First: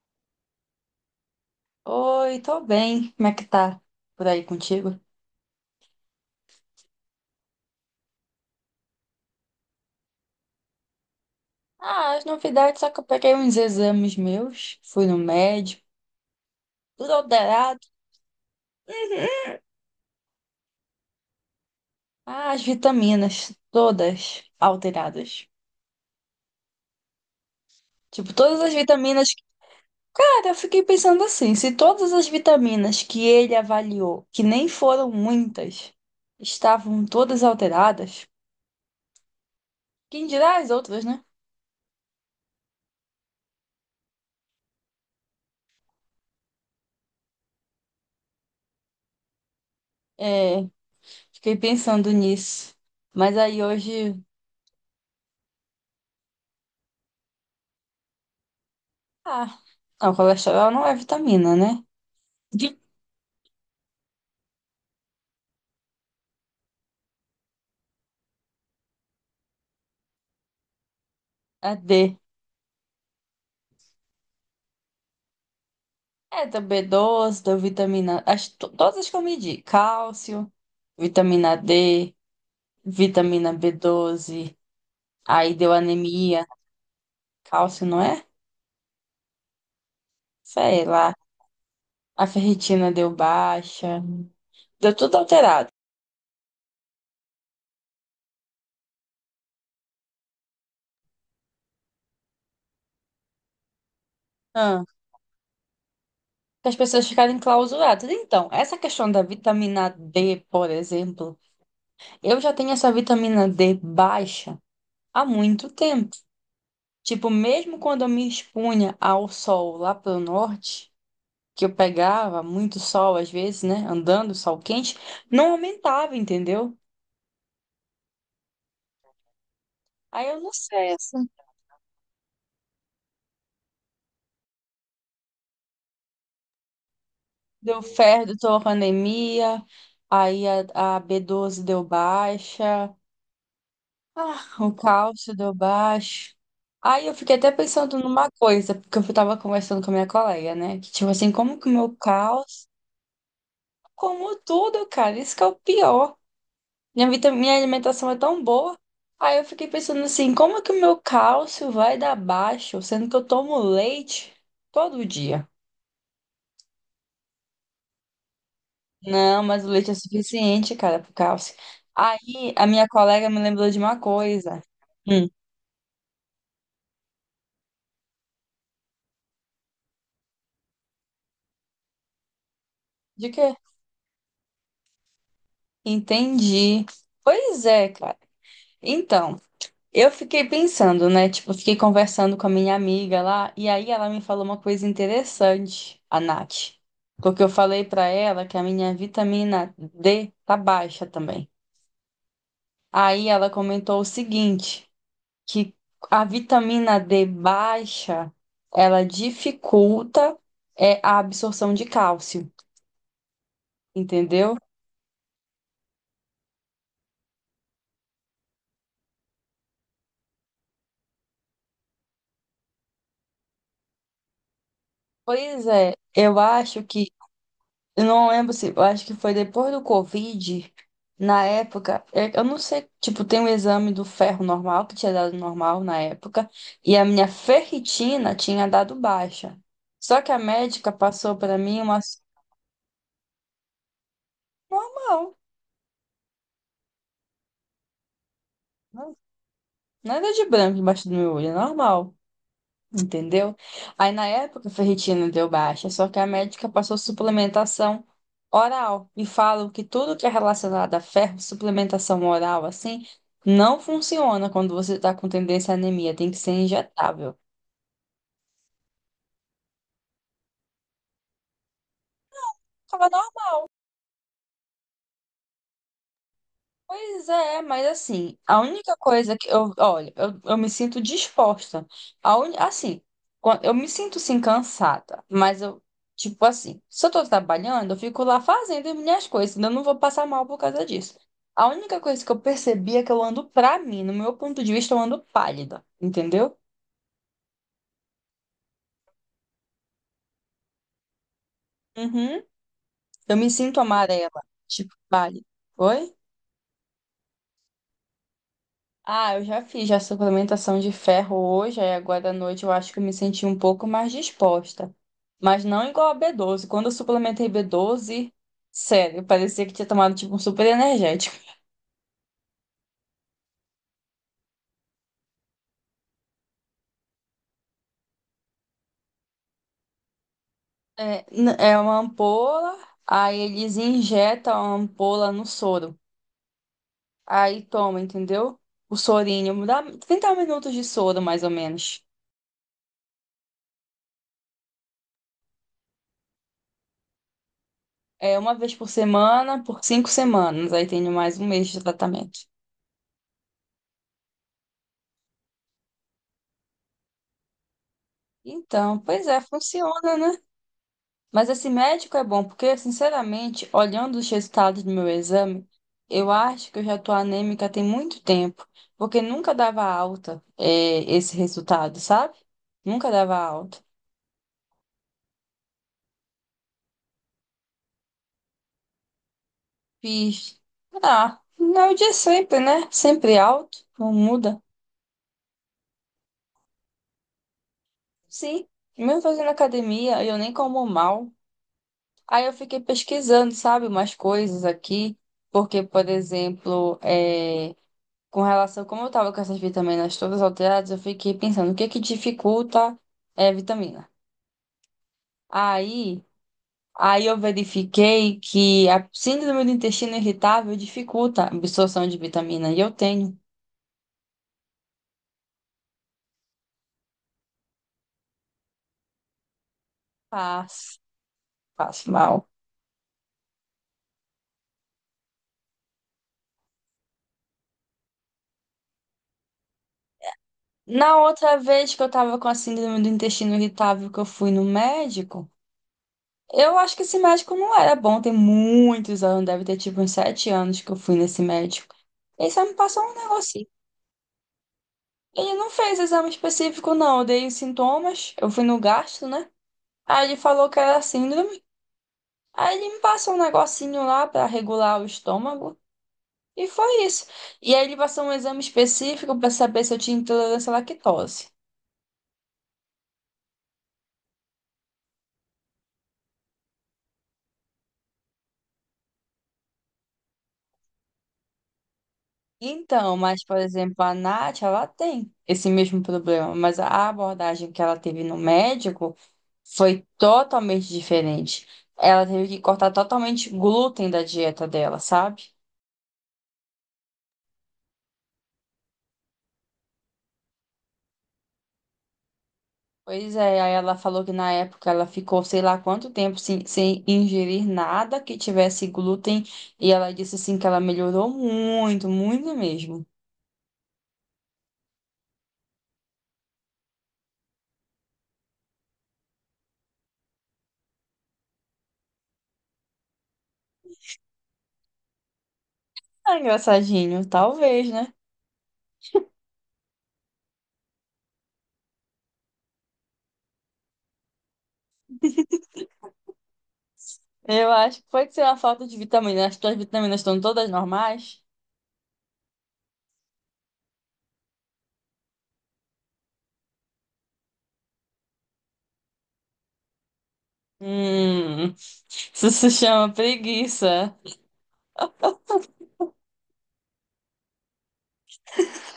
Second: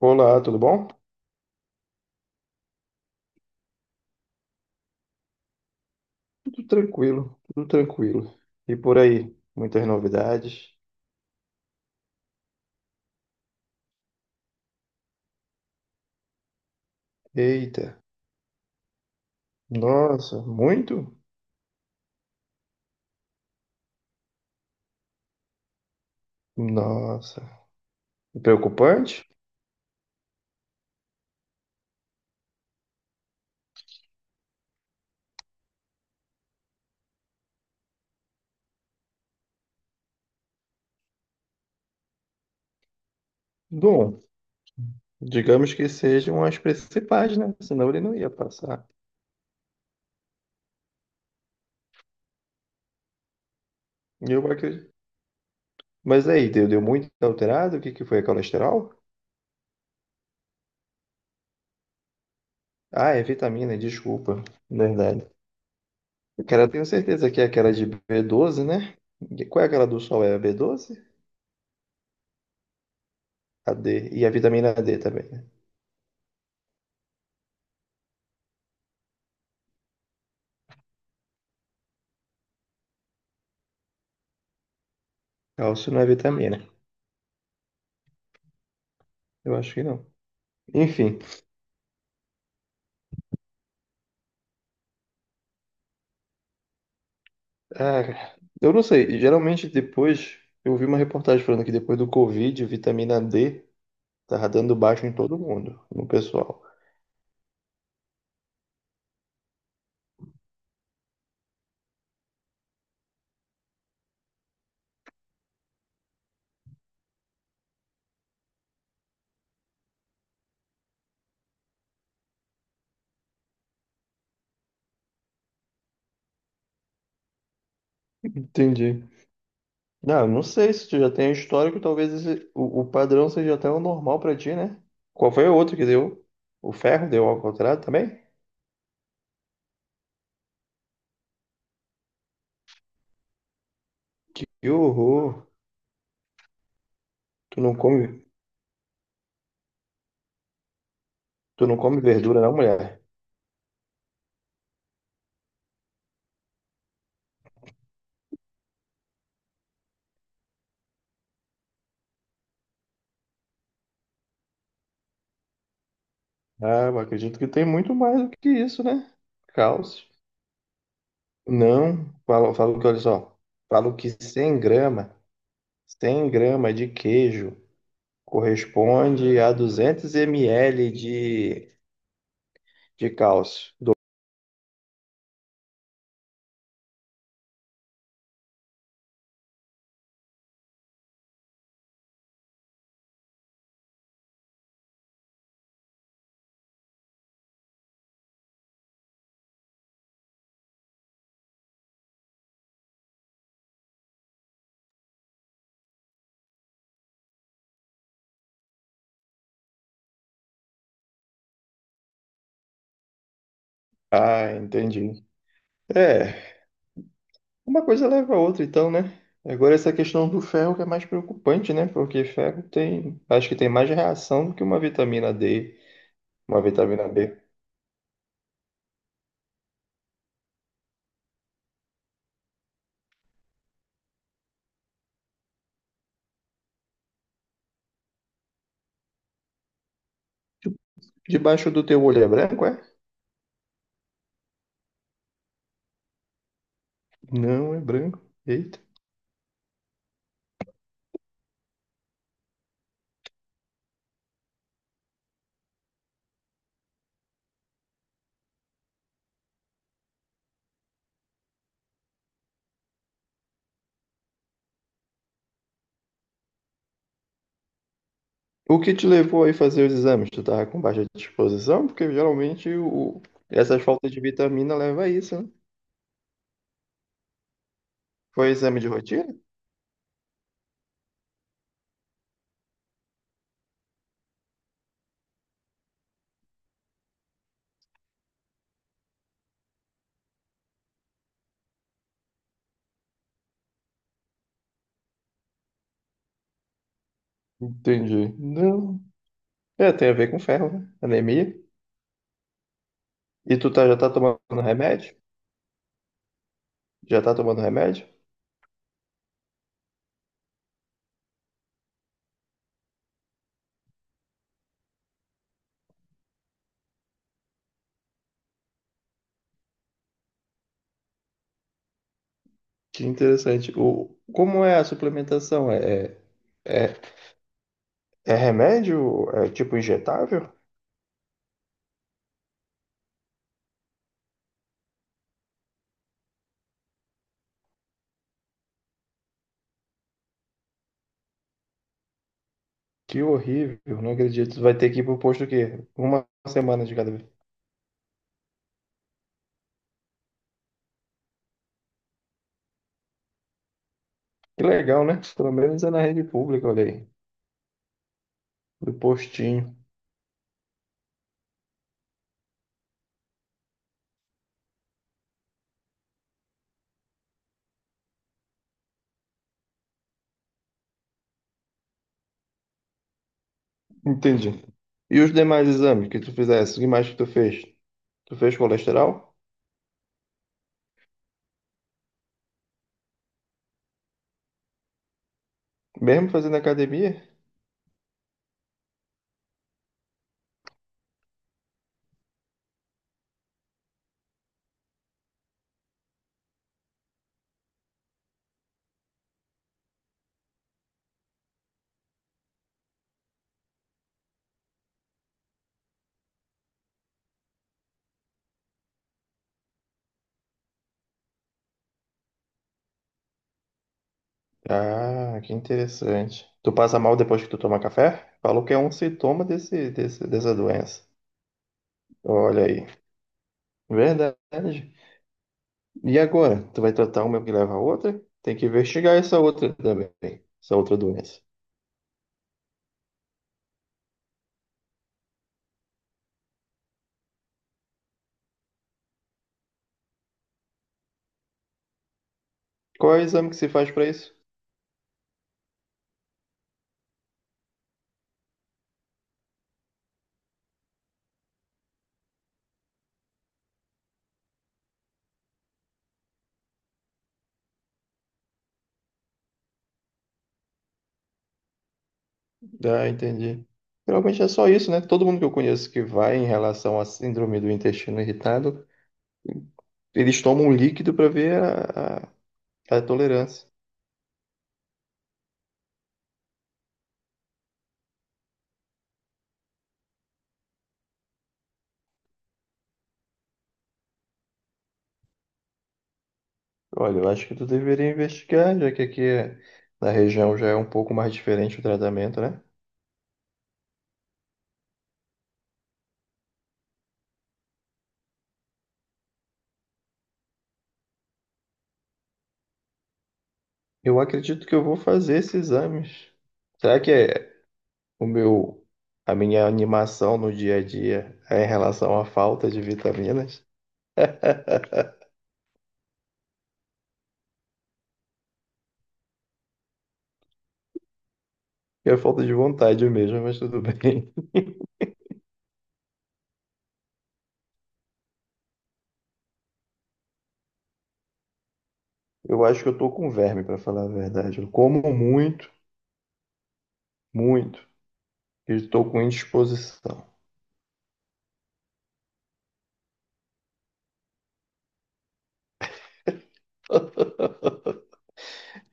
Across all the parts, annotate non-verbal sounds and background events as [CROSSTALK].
Olá, tudo bom? Oi, tô bem. Como é que tá por aí contigo? Tudo tranquilo, tudo tranquilo. E por aí, muitas novidades. Ah, as novidades, só que eu peguei uns exames meus, fui no médico, tudo alterado. Eita, nossa, muito? Ah, as vitaminas, todas alteradas. Nossa, Tipo, todas as preocupante? vitaminas. Cara, eu fiquei pensando assim, se todas as vitaminas que ele avaliou, que nem foram muitas, estavam todas alteradas, quem dirá as outras, né? Bom, digamos que sejam as principais, né? Senão ele não ia passar. É, fiquei pensando nisso. Mas aí hoje. Eu acredito. Mas aí, deu muito alterado? O que que foi? É colesterol? Ah, não, colesterol não é vitamina, né? [LAUGHS] Ah, é vitamina, desculpa. Verdade. Cara, eu tenho certeza que é aquela de B12, né? Qual é aquela do sol? É a B12? É D. A D. E a vitamina D também, né? É da B12 da vitamina. As, todas as que eu medi: cálcio, vitamina D, vitamina B12. Aí deu Cálcio não é anemia. vitamina. Cálcio, não é? Eu acho que não. Sei lá. Enfim, A ferritina deu baixa. Deu tudo alterado. ah, eu não sei. Geralmente depois, eu vi uma reportagem falando que depois do Covid, vitamina D tava dando Ah, baixo em todo mundo, no pessoal. que as pessoas ficarem clausuradas. Então, essa questão da vitamina D, por exemplo, eu já tenho essa vitamina D baixa há muito tempo. Tipo, mesmo quando eu me expunha ao sol lá pelo norte, que eu pegava muito sol às vezes, né? Andando, sol quente, não aumentava, entendeu? Entendi. Não, Aí eu eu não não sei se sei, tu já assim, tem histórico, talvez o padrão seja até o normal pra ti, né? Qual foi o outro que deu? O ferro deu ao deu contrário também? ferro, a anemia, aí a B12 deu baixa, ah, o Que cálcio horror! deu baixo. Aí eu fiquei até Tu não pensando come, numa coisa, porque eu tava conversando com a minha colega, né? Que tipo assim, como que tu o não meu come verdura, não, cálcio, mulher? como tudo, cara, isso que é o pior. Minha minha alimentação é tão boa. Aí eu fiquei pensando assim, como é que o meu cálcio vai dar baixo, sendo que eu tomo leite todo dia? Ah, eu acredito que tem muito mais do que isso, né? Não, mas o leite é Cálcio. suficiente, cara, pro cálcio. Não, Aí falo, a falo minha que, olha colega me só, lembrou de uma falo que coisa. Hum, 100 grama de queijo corresponde a 200 ml de de quê? cálcio. Entendi. Pois é, cara. Então. Eu fiquei pensando, né? Tipo, eu fiquei conversando com a minha amiga lá, e aí ela me falou uma coisa interessante, a Nath. Porque eu falei pra ela que a minha vitamina D tá baixa também. Aí ela comentou o seguinte, que a vitamina D baixa, ela dificulta a absorção de cálcio, Ah, entendeu? entendi. É, uma coisa leva a outra então, né? Agora essa questão do ferro que é mais preocupante, né? Porque ferro tem, acho que tem mais reação do que uma vitamina Pois D, é, eu uma acho que vitamina B. eu não lembro se, eu acho que foi depois do Covid, na época, eu não sei, tipo, tem um exame do ferro normal, que tinha dado normal na época, e a minha ferritina tinha dado baixa. Só que a De- médica passou pra Debaixo mim do uma teu assim, olho é branco, é? normal, Não, é branco. Eita. né? Nada de branco embaixo do meu olho, é normal. Entendeu? Aí na época a ferritina deu baixa, só que a médica passou suplementação oral e falam que tudo que é relacionado a ferro, suplementação oral assim, não funciona quando você está com tendência à anemia, tem que ser injetável. O que te levou aí fazer os exames? Tu tava com baixa disposição? Porque geralmente o... essas faltas de vitamina leva a isso, né? Pois é, mas assim, Foi a exame de única coisa rotina? que eu, olha, eu me sinto disposta. Assim, eu me sinto sim cansada, mas eu, tipo assim, se eu tô trabalhando, eu fico lá fazendo as minhas coisas, senão eu não vou passar mal por causa disso. A única coisa que eu percebi é que eu ando, pra mim, no meu ponto de vista, eu ando pálida, entendeu? Entendi. Não. É, tem a ver com ferro, né? Anemia. Uhum. Eu me E tu sinto tá, já tá amarela, tomando tipo remédio? pálida. Oi? Já tá tomando remédio? Ah, eu já fiz já suplementação de ferro hoje, aí agora à noite eu acho que eu me senti um pouco mais disposta. Mas não igual a B12. Quando eu suplementei B12, sério, parecia que tinha tomado tipo um super energético. Que interessante. O... Como é a suplementação? É, é remédio? É tipo injetável? É, é uma ampola, aí eles injetam a ampola no soro. Aí toma, entendeu? O sorinho, dá 30 minutos de soro, mais ou menos. Que horrível, não acredito. Tu vai ter que ir pro posto o quê? Uma semana de cada vez. É uma vez por semana, por 5 semanas. Aí tem mais um mês de tratamento. Que legal, né? Pelo menos é na rede pública, olha aí. Então, Do pois é, postinho. funciona, né? Mas esse médico é bom, porque, sinceramente, olhando os resultados do meu exame, eu acho que eu já tô anêmica tem muito tempo, porque nunca dava alta, esse resultado, sabe? Nunca dava alta. Entendi. E os demais exames que tu fizesse? O que mais que tu fez? Tu fez colesterol? Fiz. Ah, não é o de sempre, né? Sempre alto, não muda. Mesmo fazendo academia? Sim, mesmo fazendo academia, eu nem como mal. Aí eu fiquei pesquisando, sabe, umas coisas aqui, porque, por exemplo, com relação, como eu tava com essas vitaminas todas alteradas, eu fiquei pensando, o que é que dificulta vitamina? Aí, aí eu verifiquei que a síndrome do intestino irritável dificulta a absorção de vitamina, e eu tenho. Ah, que interessante. Tu passa mal depois que tu toma café? Falou que é um sintoma dessa Faz, doença. faz mal. Olha aí. Verdade. E agora? Tu vai tratar uma que leva a outra? Tem que investigar essa outra também. Essa outra Na doença. outra vez que eu tava com a síndrome do intestino irritável, que eu fui no médico, eu acho que esse médico não era bom, tem muitos anos, deve ter tipo uns 7 anos que eu fui nesse médico. Ele só me passou um Qual é o exame que negocinho. se faz pra isso? Ele não fez exame específico, não. Eu dei os sintomas, eu fui no gastro, né? Aí ele falou que era síndrome. Aí ele me passou um negocinho lá pra regular o estômago. E foi isso. E aí ele passou um exame específico pra saber se eu tinha intolerância à lactose. Ah, entendi. Geralmente é só isso, né? Todo mundo que eu conheço que vai em relação à síndrome do intestino irritado, eles tomam um líquido para ver a Então, mas, por tolerância. exemplo, a Nath, ela tem esse mesmo problema, mas a abordagem que ela teve no médico foi totalmente diferente. Ela teve que cortar totalmente glúten da dieta dela, sabe? Olha, eu acho que tu deveria investigar, já que na região já é um pouco mais diferente o tratamento, né? Pois é, aí ela falou que na época ela ficou sei lá quanto tempo sem ingerir nada que tivesse glúten e ela disse assim que ela melhorou muito, muito mesmo. Eu acredito que eu vou fazer esses exames. Será que é o meu, a minha animação no dia a dia é em relação à falta de vitaminas? [LAUGHS] Ah, engraçadinho, talvez, né? É falta de vontade mesmo, mas tudo [LAUGHS] bem. Eu acho que pode ser uma falta de vitamina. As tuas vitaminas estão todas normais? Eu acho que eu tô com verme, para falar a verdade. Eu como muito, muito, e estou com indisposição. Hum, [LAUGHS] isso se chama preguiça.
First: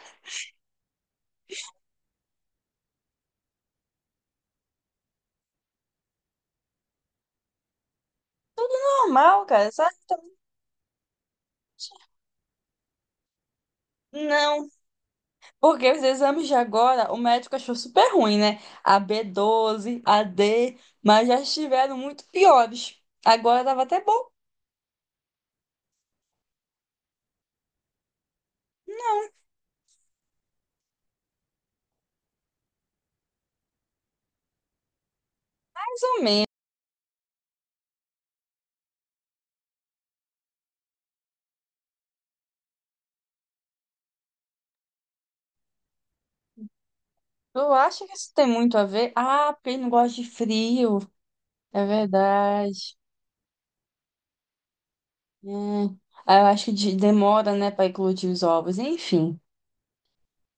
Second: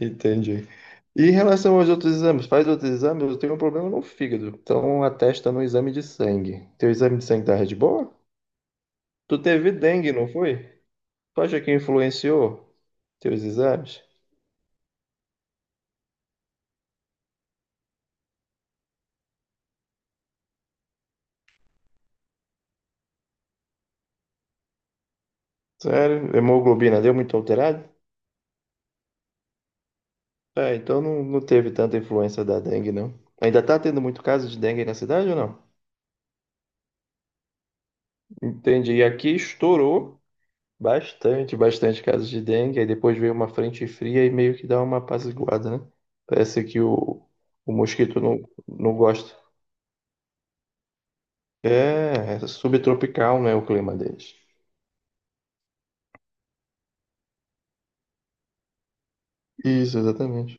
Entendi. E em relação aos outros exames, faz outros exames, eu tenho um problema no fígado. Então atesta no exame de sangue. Teu exame de sangue tá de boa? Tu Normal, cara, teve sabe? dengue, não foi? Tu acha que influenciou teus exames? Não. Porque os exames de agora, o médico achou super ruim, né? A b doze, a D, mas já estiveram muito piores. Agora tava até bom. Sério? Hemoglobina deu muito alterada? É, então não teve tanta influência da dengue, não. Ainda tá tendo muito caso de dengue na cidade ou não? Entendi. E aqui estourou. Bastante, bastante casos de dengue. Aí depois veio uma frente fria e meio que dá uma apaziguada, né? Parece que o, Eu o acho que mosquito isso não, tem muito a não ver. gosta. Ah, porque ele não gosta de frio. É É, é verdade. subtropical, né, o clima deles. Hum. Ah, eu acho que demora, né, para eclodir os ovos. Enfim. Isso, exatamente.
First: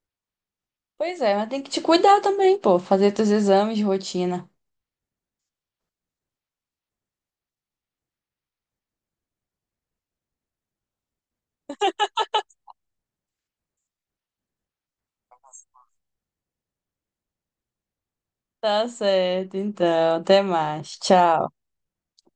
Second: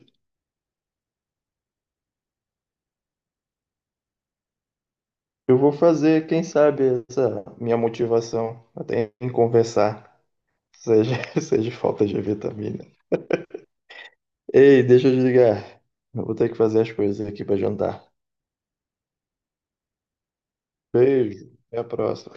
Pois é, mas tem que te cuidar também, pô. Fazer teus exames de rotina. Eu vou fazer, quem sabe, essa minha motivação até em conversar seja, [LAUGHS] seja falta de vitamina. Ei, deixa eu desligar. Eu vou ter que fazer as coisas aqui para jantar. Tá certo, então. Até mais. Beijo, Tchau. até a próxima.